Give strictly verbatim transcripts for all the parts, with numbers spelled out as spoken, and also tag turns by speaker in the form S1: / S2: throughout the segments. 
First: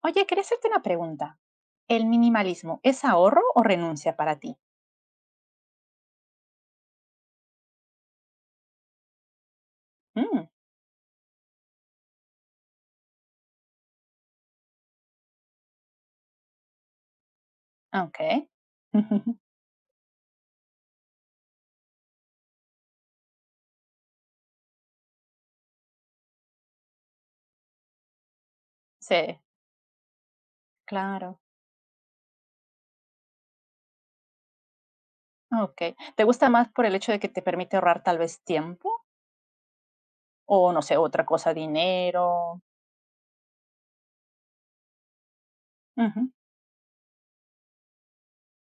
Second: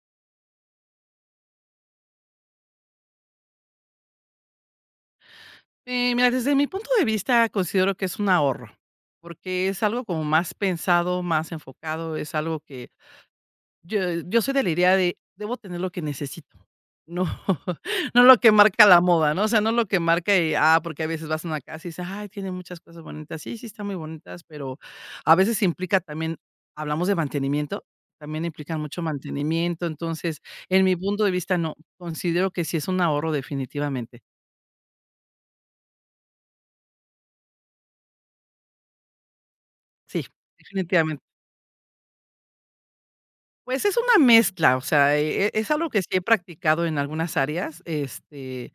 S1: Oye, quería hacerte una pregunta. ¿El minimalismo es ahorro o renuncia para ti?
S2: Eh, mira, desde mi punto de vista considero que es un ahorro, porque es algo como
S1: Mm,
S2: más pensado, más enfocado, es algo que yo, yo soy de la idea de debo tener lo que necesito. No,
S1: ok.
S2: no lo que marca la moda, ¿no? O sea, no lo que marca y, ah, porque a veces vas a una casa y dices: "Ay, tiene muchas cosas bonitas". Sí, sí, están muy bonitas, pero a veces implica también, hablamos de mantenimiento, también implican mucho
S1: Sí,
S2: mantenimiento. Entonces, en mi punto de
S1: claro.
S2: vista, no, considero que sí es un ahorro definitivamente.
S1: Ok. ¿Te gusta más por el hecho de que te permite ahorrar tal vez tiempo
S2: Sí,
S1: o no sé,
S2: definitivamente.
S1: otra cosa, dinero?
S2: Pues es una mezcla, o sea, e e, es algo que sí he
S1: Ujú.
S2: practicado en algunas áreas, este,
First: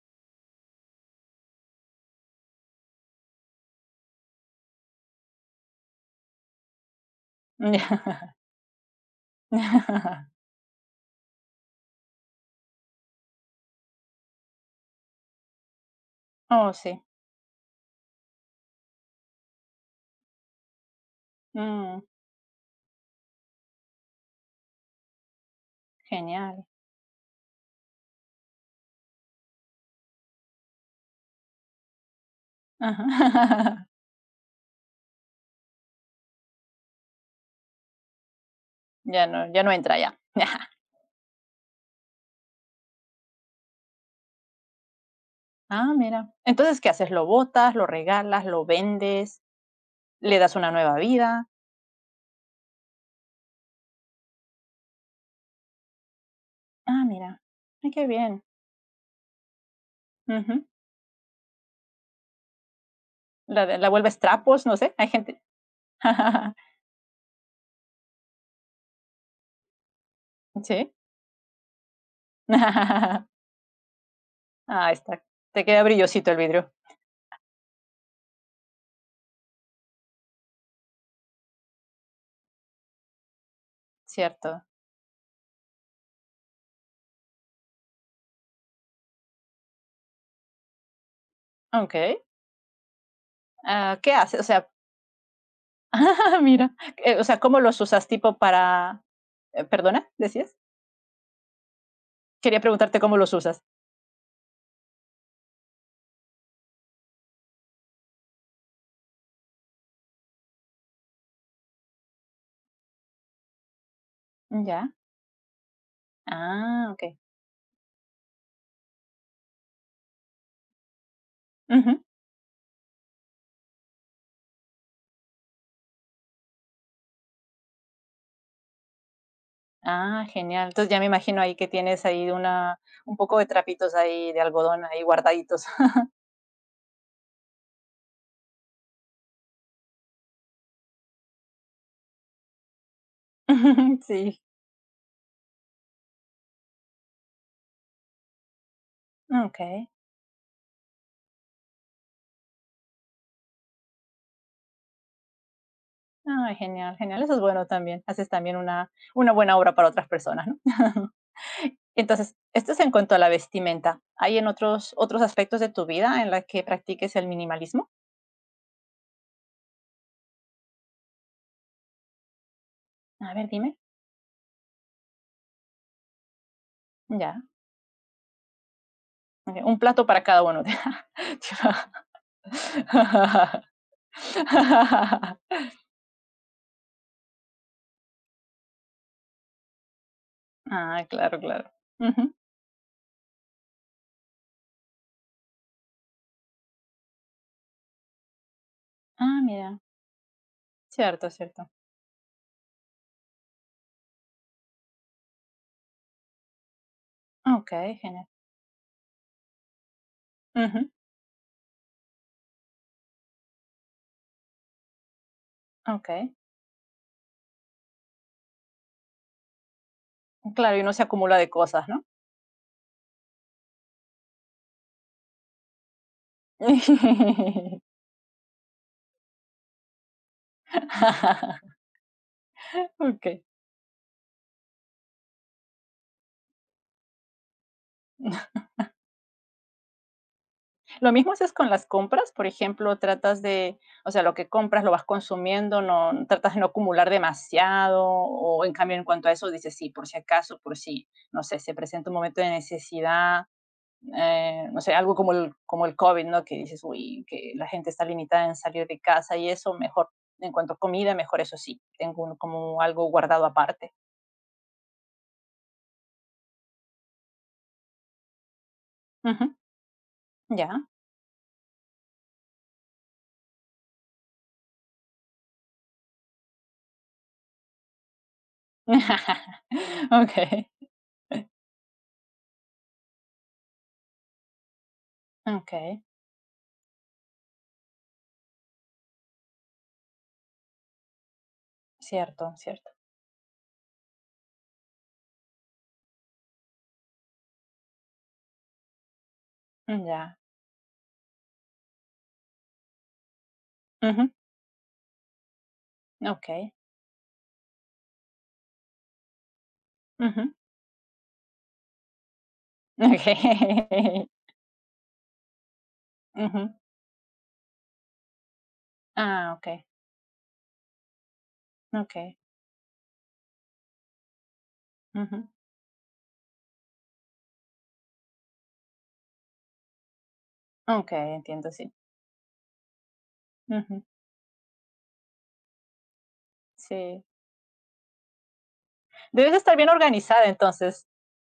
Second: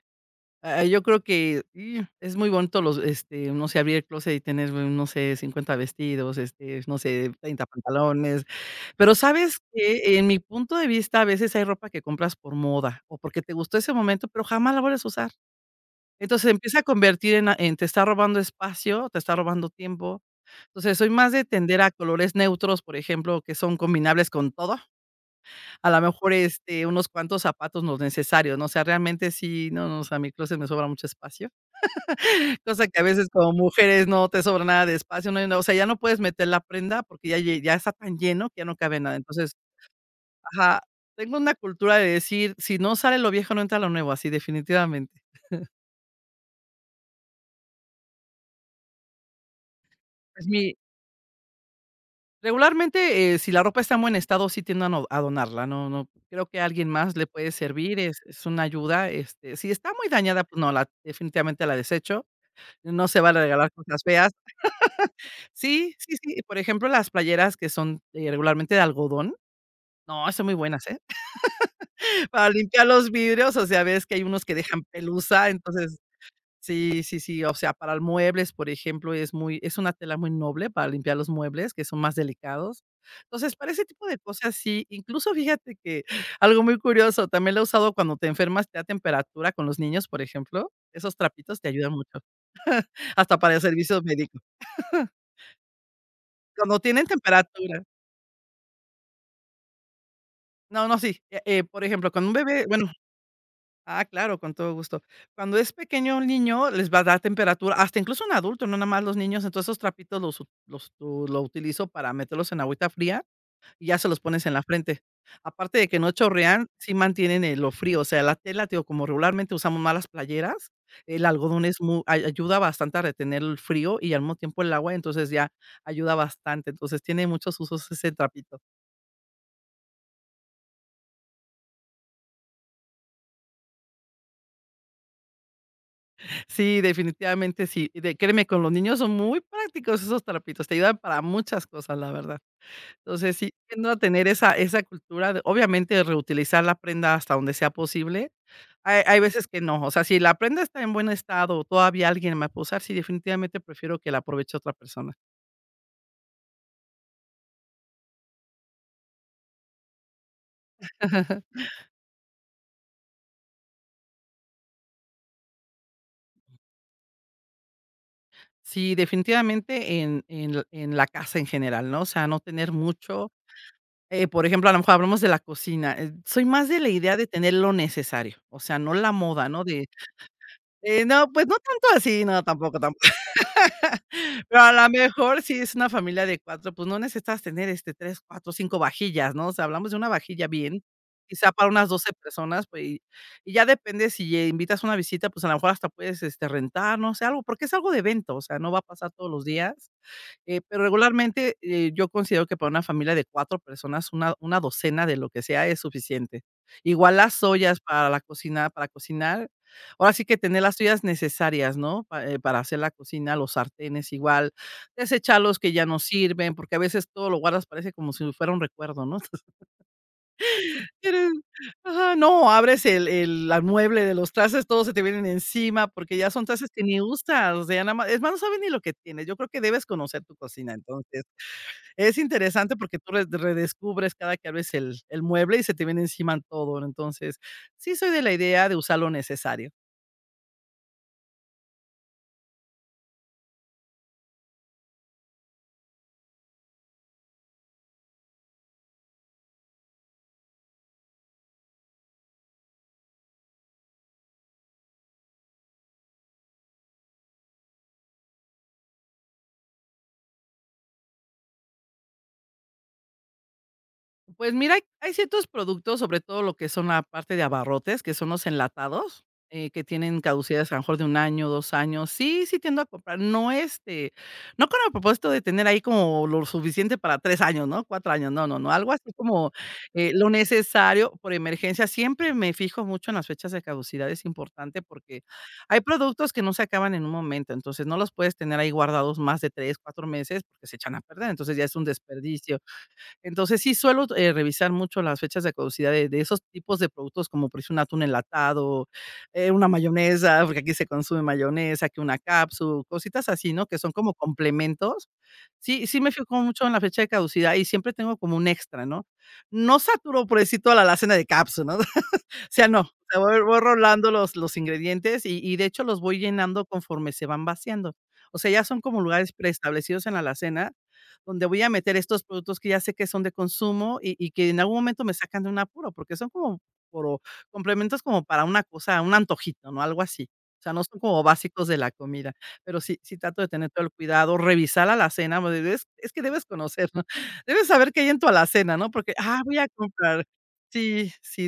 S2: ah, yo creo que, mm, es muy bonito los, este, no sé, abrir el closet y tener, bueno, no sé, cincuenta vestidos, este, no sé, treinta pantalones, pero, ¿sabes que En mi punto de vista, a veces hay ropa que compras por moda o porque te gustó ese momento, pero jamás la vuelves a usar. Entonces, se
S1: Oh,
S2: empieza a
S1: sí.
S2: convertir en a en te está robando espacio, te está robando tiempo. Entonces, soy más de tender a
S1: Mm,
S2: colores neutros, por ejemplo, que son combinables con todo. A lo mejor,
S1: genial.
S2: este, unos cuantos zapatos, los necesarios, ¿no? O sea, realmente sí, no, no, o sea, mi clóset me sobra mucho espacio, cosa que a
S1: Ajá.
S2: veces como mujeres no te sobra nada de espacio, no hay no, o sea, ya no puedes meter la prenda porque ya lle ya está tan lleno que ya no cabe nada.
S1: Ya no,
S2: Entonces
S1: ya no entra ya.
S2: ajá, tengo una cultura de decir: "Si no sale lo viejo, no entra lo nuevo", así definitivamente.
S1: Ah, mira. Entonces, ¿qué haces? ¿Lo botas, lo regalas, lo vendes, le
S2: Pues
S1: das una
S2: mi
S1: nueva vida?
S2: Regularmente, eh, si la ropa está en buen estado, sí tiendo a no a donarla, no no creo que a alguien
S1: Ah,
S2: más le
S1: mira.
S2: puede
S1: Ay,
S2: servir,
S1: qué
S2: es
S1: bien.
S2: es una ayuda, este, si está muy dañada, pues
S1: Ujú.
S2: no, la definitivamente la desecho. No se van a
S1: La
S2: regalar
S1: de la
S2: cosas
S1: vuelves
S2: feas.
S1: trapos, no sé, hay gente.
S2: Sí, sí, sí, por ejemplo, las playeras que son, eh, regularmente de algodón. No, son muy buenas,
S1: Sí.
S2: ¿eh? Para limpiar los vidrios, o sea, ves que hay unos que dejan
S1: Ah, está,
S2: pelusa.
S1: te queda
S2: Entonces
S1: brillosito el vidrio,
S2: sí, sí, sí, o sea, para muebles, por ejemplo, es muy es una tela muy noble para limpiar los muebles, que son más delicados. Entonces, para ese tipo de cosas
S1: cierto.
S2: sí, incluso fíjate que algo muy curioso, también lo he usado cuando te enfermas, te da temperatura con los niños, por ejemplo. Esos trapitos te ayudan
S1: Okey.
S2: mucho, hasta para el
S1: Ah,
S2: servicio
S1: ¿qué
S2: médico,
S1: haces? O sea, mira,
S2: cuando tienen
S1: eh, o sea, ¿cómo los
S2: temperatura.
S1: usas? Tipo para eh, ¿perdona? ¿Decías?
S2: No, no, sí, eh eh, por ejemplo, con un
S1: Quería
S2: bebé, bueno,
S1: preguntarte cómo los usas.
S2: ah, claro, con todo gusto. Cuando es pequeño un niño, les va a dar temperatura, hasta incluso un adulto, no nada más los niños, entonces esos trapitos los ut los tu lo utilizo para meterlos en agüita fría y ya se los pones en la
S1: Ya.
S2: frente. Aparte de que no chorrean,
S1: Ah,
S2: sí
S1: okey.
S2: mantienen, eh, lo frío, o sea, la tela, te digo, como regularmente usamos más las playeras, el algodón es
S1: Ujú.
S2: mu ay ayuda bastante a retener el frío y al mismo tiempo el agua, entonces ya ayuda bastante, entonces tiene muchos usos ese trapito.
S1: Ah, genial. Entonces, ya me imagino ahí que tienes ahí una un poco de trapitos ahí de algodón ahí guardaditos.
S2: Sí, definitivamente sí. Y de créeme, con los niños son muy prácticos esos trapitos, te ayudan para muchas cosas, la verdad. Entonces, sí, tiendo a tener
S1: Sí,
S2: esa esa cultura de, obviamente, de reutilizar la prenda hasta donde sea posible. Hay hay veces que no,
S1: okey.
S2: o sea, si la prenda está en buen estado, o todavía alguien me puede usar, sí, definitivamente prefiero que la aproveche otra persona.
S1: Ay, genial, genial. Eso es bueno también. Haces también una, una buena obra para otras personas, ¿no? Entonces, esto es en cuanto a la vestimenta. ¿Hay en otros, otros aspectos de tu vida en la que practiques el minimalismo?
S2: Sí, definitivamente en en l en la casa en general, ¿no? O sea, no tener mucho,
S1: A ver, dime.
S2: eh, por ejemplo, a lo mejor hablamos de la cocina, eh, soy más de la idea de
S1: Ya.
S2: tener lo necesario, o sea, no la moda,
S1: Ok,
S2: ¿no?
S1: un
S2: De
S1: plato para cada uno.
S2: Eh, no, pues no tanto así, no, tampoco, tampoco. Pero a la mejor si es una familia de cuatro pues no necesitas tener, este, tres cuatro cinco vajillas, ¿no? O sea, hablamos de una vajilla bien,
S1: Ah, claro,
S2: quizá para
S1: claro.
S2: unas doce
S1: Ujú.
S2: personas, pues, y y ya depende si, eh, invitas una visita, pues, a lo mejor hasta puedes, este, rentar, no sé, algo, porque es algo de evento, o sea, no va a pasar todos
S1: Ah,
S2: los
S1: mira.
S2: días. Eh, pero
S1: Cierto,
S2: regularmente,
S1: cierto.
S2: eh, yo considero que para una familia de cuatro personas, una una docena de lo que sea es suficiente. Igual las
S1: Ok,
S2: ollas para la
S1: genial.
S2: cocina para cocinar, ahora sí que tener las
S1: Ujú.
S2: ollas necesarias, ¿no? Pa eh, para hacer la cocina, los sartenes igual, desechar los que ya no
S1: Ok.
S2: sirven, porque a veces todo lo guardas, parece como si fuera un recuerdo, ¿no?
S1: Claro, y no se
S2: Tienes
S1: acumula de cosas, ¿no?
S2: ajá, no, abres el el la mueble de los trastes, todos se te vienen encima, porque ya son trastes que ni usas, o sea, nada más es más, no sabes ni lo que tienes. Yo creo que debes conocer tu cocina, entonces es interesante porque tú re
S1: Ok.
S2: redescubres cada que abres el el mueble y se te viene encima todo, ¿no? Entonces, sí soy de la idea de usar lo necesario.
S1: Lo mismo haces con las compras, por ejemplo, tratas de, o sea, lo que compras lo vas consumiendo, no tratas de no acumular demasiado, o en cambio en cuanto a eso dices, sí, por si acaso, por si, no sé, se presenta un momento de necesidad, eh, no sé, algo como el, como el COVID, ¿no? Que dices, uy, que la gente está limitada en salir de casa y eso, mejor, en cuanto a comida, mejor eso sí, tengo un- como algo guardado aparte.
S2: Pues mira, hay hay ciertos productos, sobre todo lo que son la parte de abarrotes, que son los enlatados,
S1: Ujú.
S2: eh, que tienen caducidades
S1: Ya.
S2: a lo mejor de un año, dos años. Sí, sí tiendo a comprar, no, este, no con el propósito de tener ahí como lo suficiente para tres años, ¿no? Cuatro años, no, no, no, algo así como, eh, lo
S1: Ok,
S2: necesario por emergencia. Siempre me fijo mucho en las fechas de caducidad, es importante porque
S1: ok,
S2: hay productos que no se acaban en un momento, entonces no los puedes tener ahí guardados más de tres, cuatro meses porque se echan a perder, entonces ya es un
S1: cierto,
S2: desperdicio.
S1: cierto.
S2: Entonces, sí suelo, eh, revisar mucho las fechas de caducidad de de esos tipos de productos, como por ejemplo un atún enlatado, eh, una
S1: Ya.
S2: mayonesa, porque aquí se consume mayonesa, que una cápsula, cositas así, ¿no? Que son como
S1: Ujú.
S2: complementos. Sí, sí me fijo
S1: Ok.
S2: mucho en la fecha de caducidad y siempre tengo como un extra, ¿no? No saturo, por
S1: Ujú.
S2: decir, toda la alacena de cápsulas, ¿no? O sea, no, o sea, voy voy rolando
S1: Okay.
S2: los los ingredientes y y de hecho los voy llenando
S1: Ujú.
S2: conforme se van vaciando. O sea, ya son como lugares
S1: Ah, okay.
S2: preestablecidos en la alacena donde voy a meter estos
S1: Okay.
S2: productos que ya sé que son de consumo y y que en algún momento me sacan
S1: Ujú.
S2: de un apuro, porque son como por complementos como para una cosa, un antojito, ¿no? Algo así. O sea, no son como
S1: Okay,
S2: básicos
S1: entiendo,
S2: de la
S1: sí.
S2: comida, pero sí sí trato de tener todo el
S1: Ujú.
S2: cuidado, revisar la alacena, bueno, es es que debes conocer, ¿no?
S1: Sí.
S2: Debes saber qué hay en tu alacena, ¿no? Porque, ah,
S1: Debes
S2: voy a
S1: estar bien
S2: comprar.
S1: organizada, entonces.
S2: Sí, sí,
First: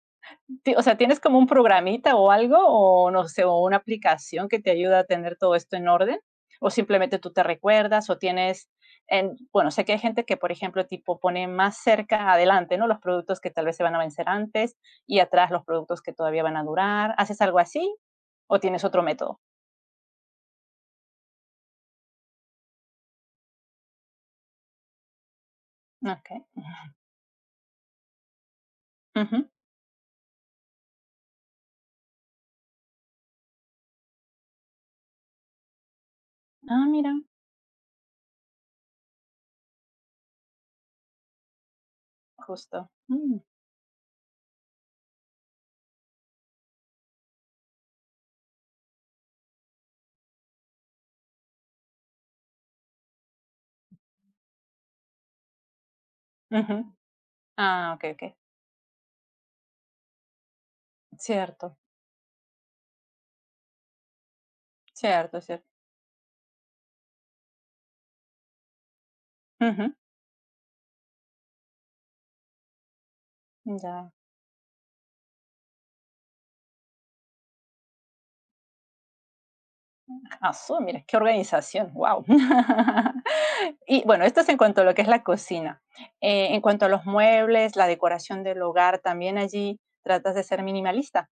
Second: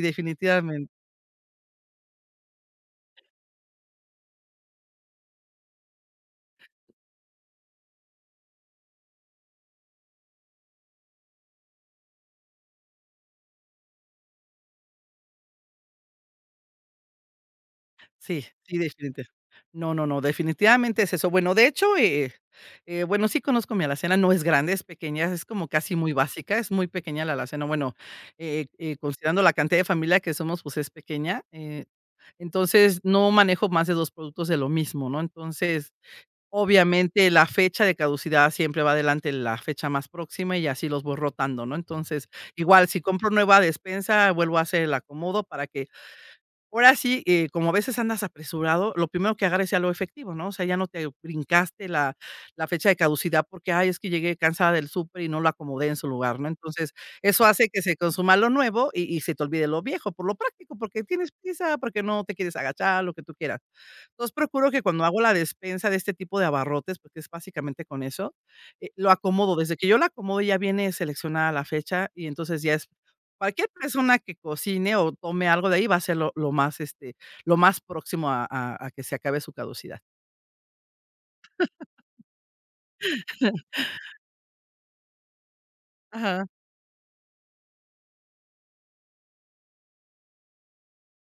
S1: Ti o
S2: definitivamente.
S1: sea, ¿tienes como un programita o algo, o no sé, o una aplicación que te ayuda a tener todo esto en orden? ¿O simplemente tú te recuerdas o tienes en bueno, sé que hay gente que, por ejemplo, tipo pone más cerca adelante, ¿no?, los productos que tal vez se van a vencer antes y atrás los productos que todavía van a durar, ¿haces algo así
S2: Sí,
S1: o
S2: sí,
S1: tienes otro
S2: definitivamente.
S1: método?
S2: No, no, no, definitivamente es eso. Bueno, de hecho, eh eh, bueno, sí conozco mi alacena, no es grande, es pequeña, es como casi muy
S1: Okay.
S2: básica, es muy pequeña la alacena. Bueno, eh eh, considerando
S1: Ujú.
S2: la cantidad de familia que somos, pues es pequeña, eh, entonces no manejo más de dos productos de lo mismo, ¿no? Entonces,
S1: Ah, mira,
S2: obviamente, la fecha de caducidad siempre va adelante la fecha más próxima y así los voy rotando, ¿no? Entonces, igual
S1: justo.
S2: si compro
S1: Mm,
S2: nueva despensa, vuelvo a hacer el acomodo para que ahora sí, eh, como a veces andas apresurado, lo primero que agarres sea lo efectivo, ¿no? O sea, ya no te brincaste la la fecha de caducidad porque: "Ay, es que llegué cansada del súper y no lo acomodé en su lugar", ¿no?
S1: ujú.
S2: Entonces, eso hace que
S1: Ah,
S2: se
S1: okey, okey.
S2: consuma lo nuevo y y se te olvide lo viejo, por lo práctico, porque tienes
S1: Cierto,
S2: prisa, porque no te quieres agachar, lo que tú quieras. Entonces, procuro que cuando hago la
S1: cierto, cierto.
S2: despensa de este tipo de abarrotes, porque es básicamente con eso, eh, lo acomodo. Desde que
S1: Ujú,
S2: yo lo acomodo, ya viene seleccionada la fecha y entonces ya es cualquier
S1: ya.
S2: persona que cocine o tome algo de ahí va a ser lo, lo más, este, lo más próximo a, a- a que se acabe su caducidad.
S1: Asu, mira, qué organización. Wow. Y bueno, esto es en cuanto a lo que es la cocina.
S2: Ajá.
S1: Eh, en cuanto a los muebles, la decoración del hogar, ¿también allí tratas de ser minimalista?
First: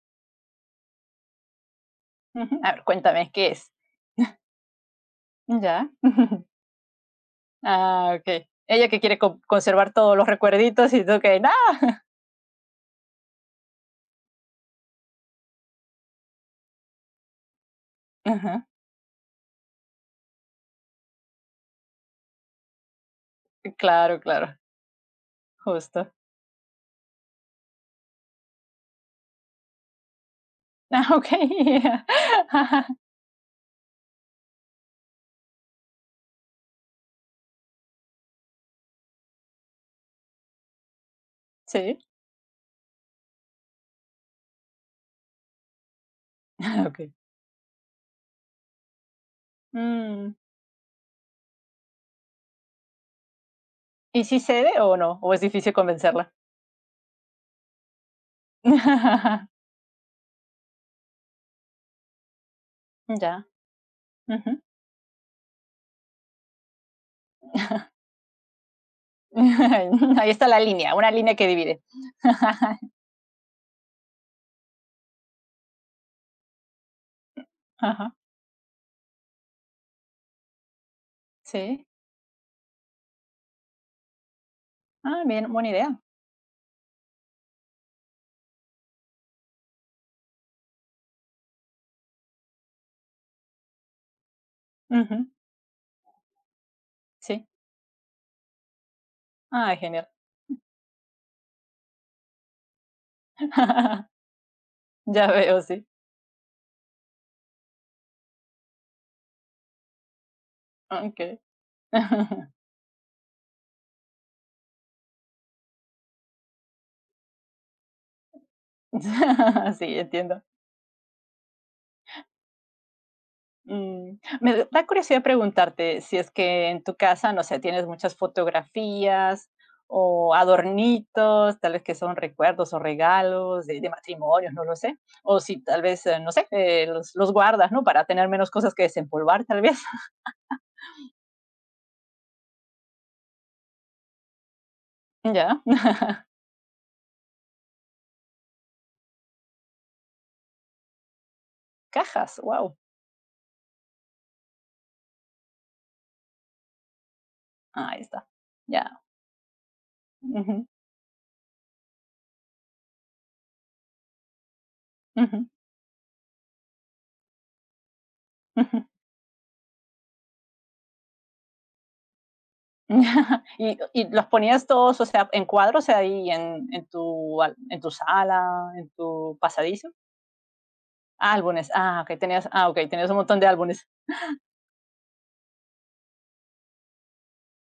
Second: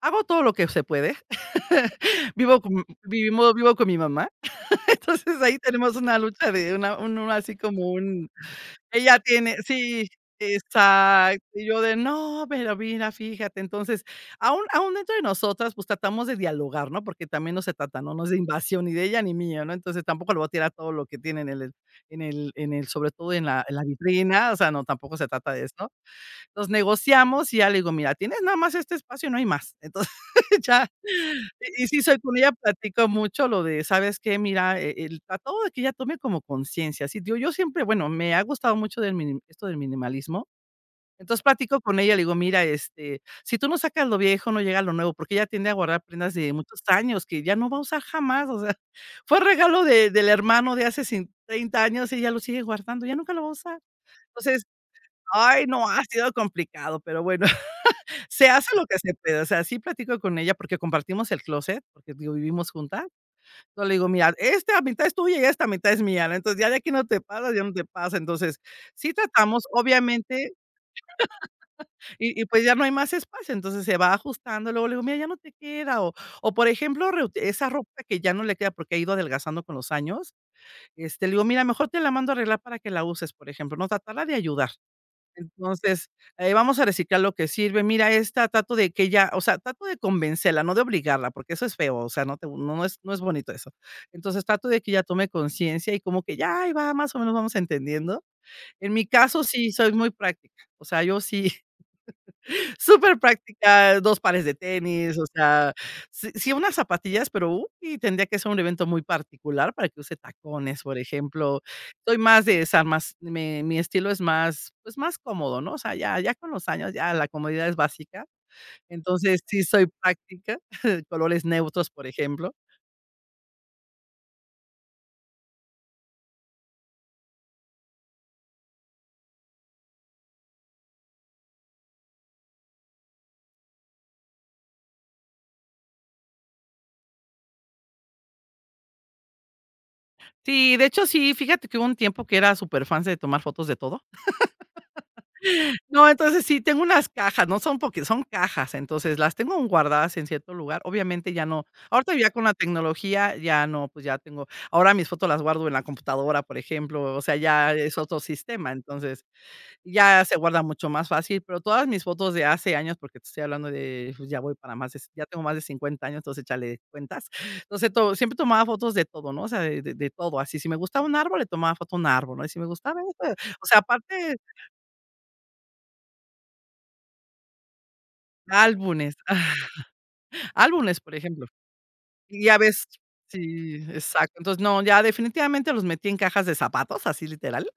S2: Hago todo lo que se puede. Vivo,
S1: Ujú. A
S2: con,
S1: ver, cuéntame, ¿qué
S2: vivimos,
S1: es?
S2: vivo con mi mamá. Entonces ahí
S1: Ya.
S2: tenemos una lucha de una, un- un- así como
S1: Ah,
S2: un
S1: okey. Ella que quiere
S2: Ella
S1: co
S2: tiene
S1: conservar
S2: sí,
S1: todos los recuerditos y tú que:
S2: exacto.
S1: "¡No!".
S2: Y yo de: "No, pero mira, fíjate". Entonces, aún aún dentro de nosotras, pues, tratamos de dialogar, ¿no? Porque también no se trata, ¿no? No es de
S1: Ajá.
S2: invasión ni de ella ni mío, ¿no? Entonces, tampoco le voy a tirar todo lo que tiene en el en el en el sobre todo en la en la
S1: Claro,
S2: vitrina,
S1: claro,
S2: o sea, no, tampoco se trata de eso.
S1: justo.
S2: Los negociamos y ya le digo: "Mira, tienes nada más este espacio, no hay más". Entonces, ya.
S1: Ah, okey.
S2: Y y sí soy con ella platico mucho lo de: "¿Sabes qué? Mira, eh, el trato de que ella tome como conciencia". Sí, digo, yo siempre, bueno, me ha gustado mucho del minim esto del minimalismo. Entonces, platico
S1: Sí,
S2: con ella, le digo: "Mira, este, si tú no sacas lo viejo, no llega lo nuevo", porque ella tiende a guardar prendas de muchos
S1: okey.
S2: años que ya no va a usar jamás, o sea, fue regalo de del
S1: Mm,
S2: hermano de hace cin treinta años, y ella lo sigue guardando, ya nunca lo va a usar.
S1: ¿y si
S2: Entonces,
S1: cede o no? ¿O es
S2: ay,
S1: difícil
S2: no, ha sido
S1: convencerla?
S2: complicado, pero bueno. Se hace lo que se puede, o sea, sí platico con ella porque compartimos el closet porque, digo, vivimos juntas.
S1: Ya,
S2: Yo le digo: "Mira,
S1: ujú.
S2: esta mitad es tuya y esta mitad es mía, ¿no? Entonces, ya de aquí no te pasas, ya no te pasa". Entonces, sí tratamos,
S1: Ahí está
S2: obviamente,
S1: la línea, una línea que divide.
S2: y y pues ya no hay más espacio, entonces se va ajustando. Luego le digo: "Mira, ya no te queda", o o, por ejemplo, reute esa ropa
S1: Ajá,
S2: que ya no le queda porque ha ido adelgazando con los años, este, le digo: "Mira,
S1: sí.
S2: mejor te la mando a arreglar para que la uses", por ejemplo, ¿no? Tratarla de ayudar.
S1: Ah, bien, buena idea.
S2: Entonces, eh, vamos a reciclar lo que sirve. Mira, esta trato de que ella, o sea, trato de convencerla, no de obligarla, porque eso es feo, o sea, no te no no es no es bonito eso. Entonces, trato de que ella
S1: Ujú,
S2: tome conciencia y como que ya ahí va, más o menos
S1: sí.
S2: vamos entendiendo. En mi caso, sí
S1: Ah,
S2: soy
S1: genial.
S2: muy práctica, o sea, yo sí. Súper práctica, dos pares de tenis, o
S1: Ya veo,
S2: sea,
S1: sí.
S2: sí sí unas zapatillas, pero, uh, y tendría que ser un evento muy particular para que use tacones, por
S1: Okey.
S2: ejemplo. Soy más de esa, más me mi estilo es más, pues, más cómodo, ¿no? O sea, ya ya con los años, ya la comodidad es básica. Entonces, sí soy
S1: Sí, entiendo.
S2: práctica, colores neutros, por ejemplo.
S1: Mm, me da curiosidad preguntarte si es que en tu casa, no sé, tienes muchas fotografías o adornitos, tal vez que son recuerdos o regalos de, de matrimonios, no lo sé, o si tal vez, eh, no sé, eh, los, los guardas, ¿no? Para tener menos cosas que desempolvar, tal vez.
S2: Sí, de hecho, sí, fíjate que hubo un tiempo que era súper fan de tomar fotos de todo.
S1: Ya,
S2: No, entonces sí, tengo unas cajas, no son porque son cajas, entonces las tengo aún guardadas en cierto lugar. Obviamente ya no, ahorita ya
S1: cajas,
S2: con la
S1: wow.
S2: tecnología ya no, pues ya tengo ahora mis fotos, las guardo en la computadora, por ejemplo, o sea, ya es
S1: Ahí
S2: otro
S1: está.
S2: sistema,
S1: Ya.
S2: entonces ya se guarda
S1: Ujú,
S2: mucho más fácil, pero todas mis fotos de hace años, porque te estoy hablando de, pues ya voy para más de, ya tengo
S1: ujú,
S2: más de cincuenta años, entonces échale cuentas. Entonces, to siempre tomaba
S1: ujú.
S2: fotos de todo, ¿no? O sea, de de de todo, así, si me gustaba un árbol, le tomaba foto a un árbol, ¿no? Y si me gustaba esto, o
S1: ¿Y,
S2: sea,
S1: y los
S2: aparte
S1: ponías todos, o sea, en cuadros, ahí en, en tu, al- en tu sala, en
S2: álbumes.
S1: tu pasadizo?
S2: Álbumes, por ejemplo.
S1: Álbumes, ah, okey,
S2: Y
S1: tenías,
S2: ya
S1: ah, okay,
S2: ves
S1: tenías un montón de
S2: sí,
S1: álbumes.
S2: exacto. Entonces, no, ya definitivamente los metí en cajas de zapatos, así literal.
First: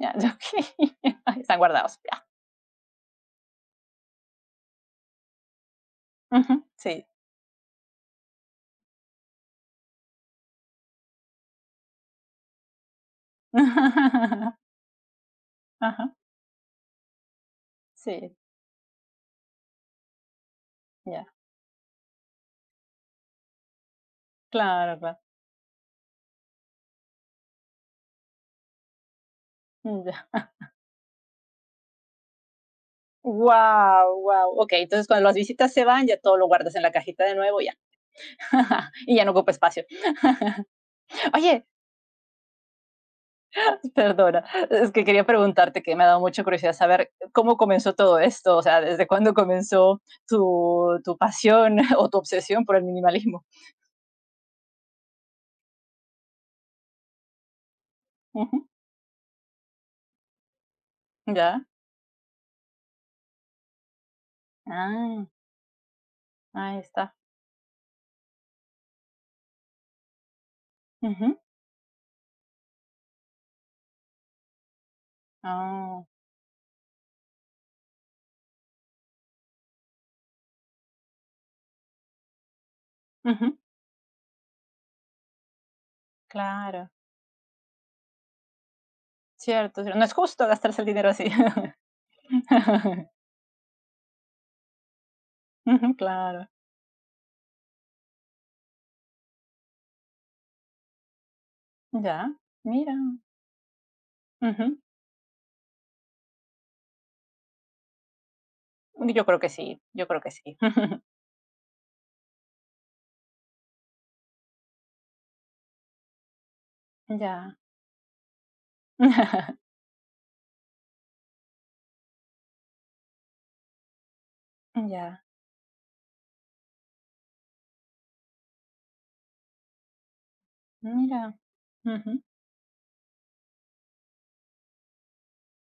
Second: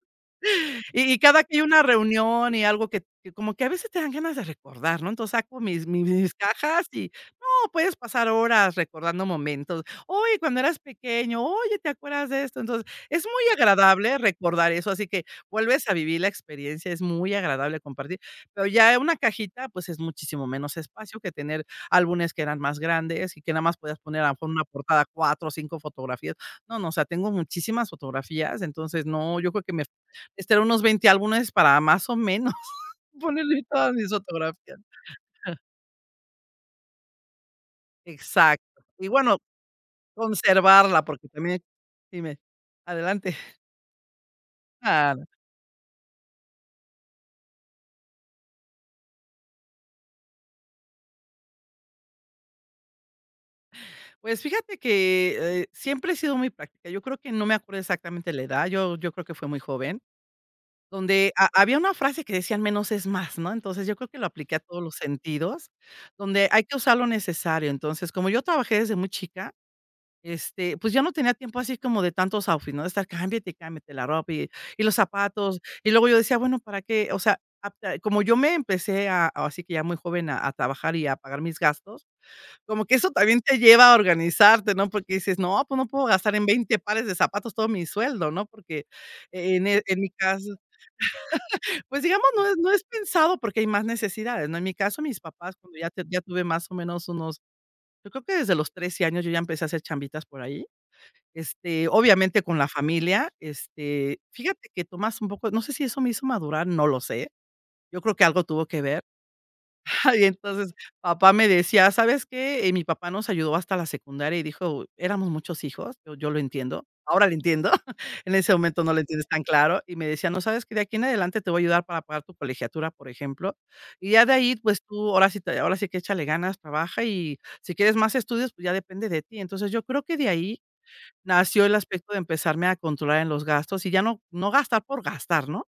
S1: Ya, ya, okey,
S2: Y y cada que
S1: están
S2: hay una
S1: guardados, ya.
S2: reunión y algo que que como que a veces te dan ganas de recordar, ¿no? Entonces, saco mis mi mis
S1: Ujú,
S2: cajas
S1: sí.
S2: y, no, puedes pasar horas recordando momentos. Oye, cuando eras pequeño, oye, ¿te acuerdas de esto? Entonces, es muy agradable recordar eso, así que vuelves a
S1: Ajá,
S2: vivir la experiencia, es muy agradable compartir,
S1: sí,
S2: pero ya una cajita, pues, es muchísimo menos espacio
S1: ya,
S2: que tener álbumes que eran más grandes y que nada más podías poner a lo mejor una
S1: claro,
S2: portada,
S1: claro,
S2: cuatro o cinco fotografías. No, no, o sea, tengo muchísimas fotografías, entonces no, yo creo que me
S1: mm, ya.
S2: este, eran unos veinte álbumes para más o menos ponerle todas mis
S1: Wow, wow,
S2: fotografías.
S1: okey, entonces, cuando las visitas se van, ya todo lo guardas en la cajita de nuevo, ya,
S2: Exacto. Y
S1: y ya no
S2: bueno,
S1: ocupa espacio.
S2: conservarla, porque también
S1: Oye,
S2: dime. Adelante.
S1: perdona, es que
S2: Ah, no.
S1: quería preguntarte, que me ha dado mucha curiosidad saber cómo comenzó todo esto, o sea, ¿desde cuándo comenzó tu tu pasión o tu obsesión por el minimalismo?
S2: Pues fíjate que, eh, siempre he sido muy práctica. Yo creo que no me acuerdo exactamente la edad,
S1: Ujú,
S2: yo yo creo que fue muy joven, donde ha
S1: ya.
S2: había una frase que decían: "Menos es más", ¿no? Entonces, yo creo que lo apliqué a todos los
S1: Ah.
S2: sentidos, donde hay que
S1: Ahí
S2: usar lo
S1: está.
S2: necesario. Entonces, como yo trabajé desde muy chica. Este, pues, yo no tenía
S1: Ujú.
S2: tiempo así como de tantos outfits, ¿no? De estar cámbiate cámbiate la ropa y y los zapatos. Y
S1: Ah,
S2: luego yo decía: "Bueno, ¿para qué?". O sea, ap ta como yo me empecé a a- así que ya muy joven a a trabajar y a pagar mis gastos, como que eso también te
S1: ujú,
S2: lleva a organizarte, ¿no? Porque dices: "No, pues, no puedo gastar en veinte
S1: claro.
S2: pares de zapatos todo mi sueldo", ¿no? Porque en e
S1: Cierto, cier
S2: en
S1: no
S2: mi
S1: es justo
S2: caso,
S1: gastarse el dinero así.
S2: pues, digamos, no es no es pensado porque hay más necesidades, ¿no? En mi caso, mis papás, cuando ya
S1: Ujú,
S2: te ya tuve
S1: claro.
S2: más o menos unos, yo creo que desde los trece años yo ya empecé a hacer chambitas por ahí. Este,
S1: Ya,
S2: obviamente con la
S1: mira.
S2: familia, este, fíjate
S1: Ujú.
S2: que tomas un poco no sé si eso me hizo madurar, no lo sé. Yo creo que algo tuvo que ver.
S1: Yo creo que sí, yo creo
S2: Y
S1: que sí.
S2: entonces, papá me decía: "¿Sabes qué?". Eh, mi papá nos ayudó hasta la secundaria y dijo: "Éramos muchos hijos", yo yo lo entiendo, ahora lo
S1: Ya.
S2: entiendo, en ese momento no lo entiendes tan claro, y me decía: "No, ¿sabes que? De aquí en adelante te voy a ayudar para pagar tu colegiatura", por ejemplo, y ya de ahí, pues tú
S1: Ya,
S2: ahora sí te ahora sí que échale ganas, trabaja y si quieres más estudios, pues ya depende de ti. Entonces, yo creo que de ahí
S1: mira.
S2: nació el aspecto de
S1: Ujú.
S2: empezarme a controlar en los gastos y ya no no gastar por gastar, ¿no? O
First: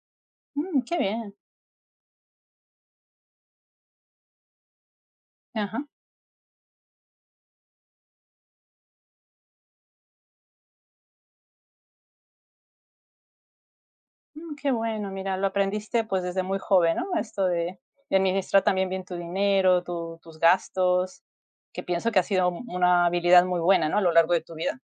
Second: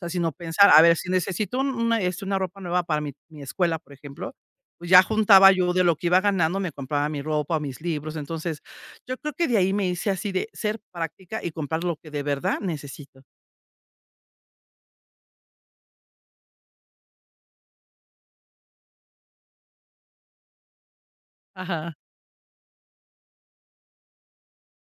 S2: sea, sino pensar, a
S1: Mm,
S2: ver,
S1: qué
S2: si
S1: bien.
S2: necesito un una, este, una ropa nueva para mi mi escuela, por ejemplo, pues ya juntaba yo
S1: Ajá.
S2: de lo que iba ganando, me compraba mi ropa, mis libros. Entonces, yo creo que de ahí me hice así de ser práctica y comprar lo que de verdad necesito.
S1: Mm, qué bueno, mira, lo aprendiste, pues, desde muy joven, ¿no? Esto de de administrar también bien tu dinero, tu tus gastos, que
S2: Ajá.
S1: pienso que ha sido una habilidad muy buena, ¿no? A lo largo de tu vida.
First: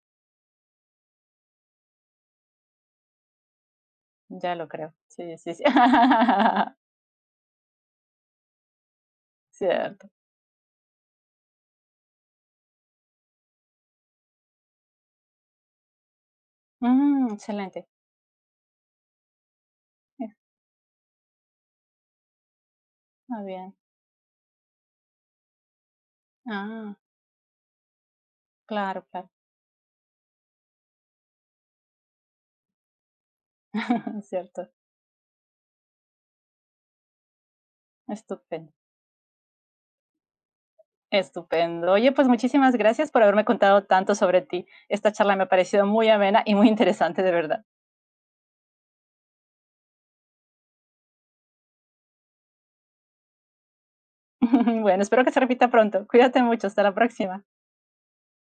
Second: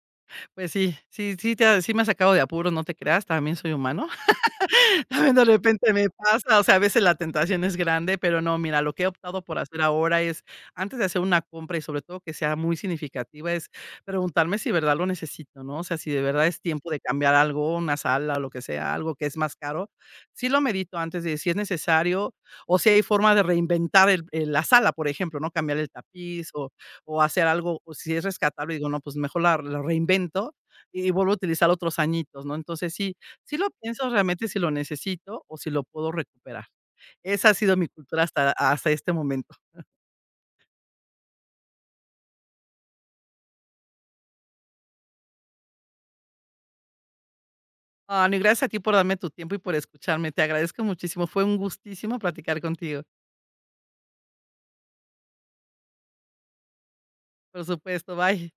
S2: Pues sí, sí sí te ha- sí me ha sacado de apuros, no te creas, también soy humano.
S1: Ya lo creo.
S2: También
S1: Sí,
S2: de
S1: sí, sí.
S2: repente me pasa, o sea, a veces la tentación es grande, pero no, mira, lo que he optado por hacer
S1: Cierto.
S2: ahora es, antes de hacer una compra y sobre todo que sea muy significativa, es preguntarme si de verdad lo necesito, ¿no? O sea, si de verdad es tiempo de
S1: Mm,
S2: cambiar algo,
S1: excelente.
S2: una sala o lo que sea, algo que es más caro, sí lo medito antes de si es necesario o si hay forma
S1: Está
S2: de
S1: bien.
S2: reinventar el- el- la sala, por ejemplo, ¿no? Cambiar el tapiz o,
S1: Ah,
S2: o hacer algo, o si es rescatable, digo, no,
S1: claro,
S2: pues
S1: claro.
S2: mejor la, la reinvento y vuelvo a utilizar otros añitos, ¿no? Entonces sí, sí lo pienso realmente si
S1: Cierto.
S2: lo necesito o si lo puedo recuperar. Esa ha sido mi cultura hasta
S1: Estupendo.
S2: hasta este momento.
S1: Estupendo. Oye, pues muchísimas gracias por haberme contado tanto sobre ti. Esta charla me ha parecido muy amena y muy interesante, de verdad.
S2: Ah, no, y gracias a ti por darme tu tiempo y por escucharme. Te agradezco muchísimo. Fue un gustísimo platicar contigo.
S1: Bueno, espero que se repita pronto. Cuídate mucho. Hasta la próxima.
S2: Por supuesto, bye.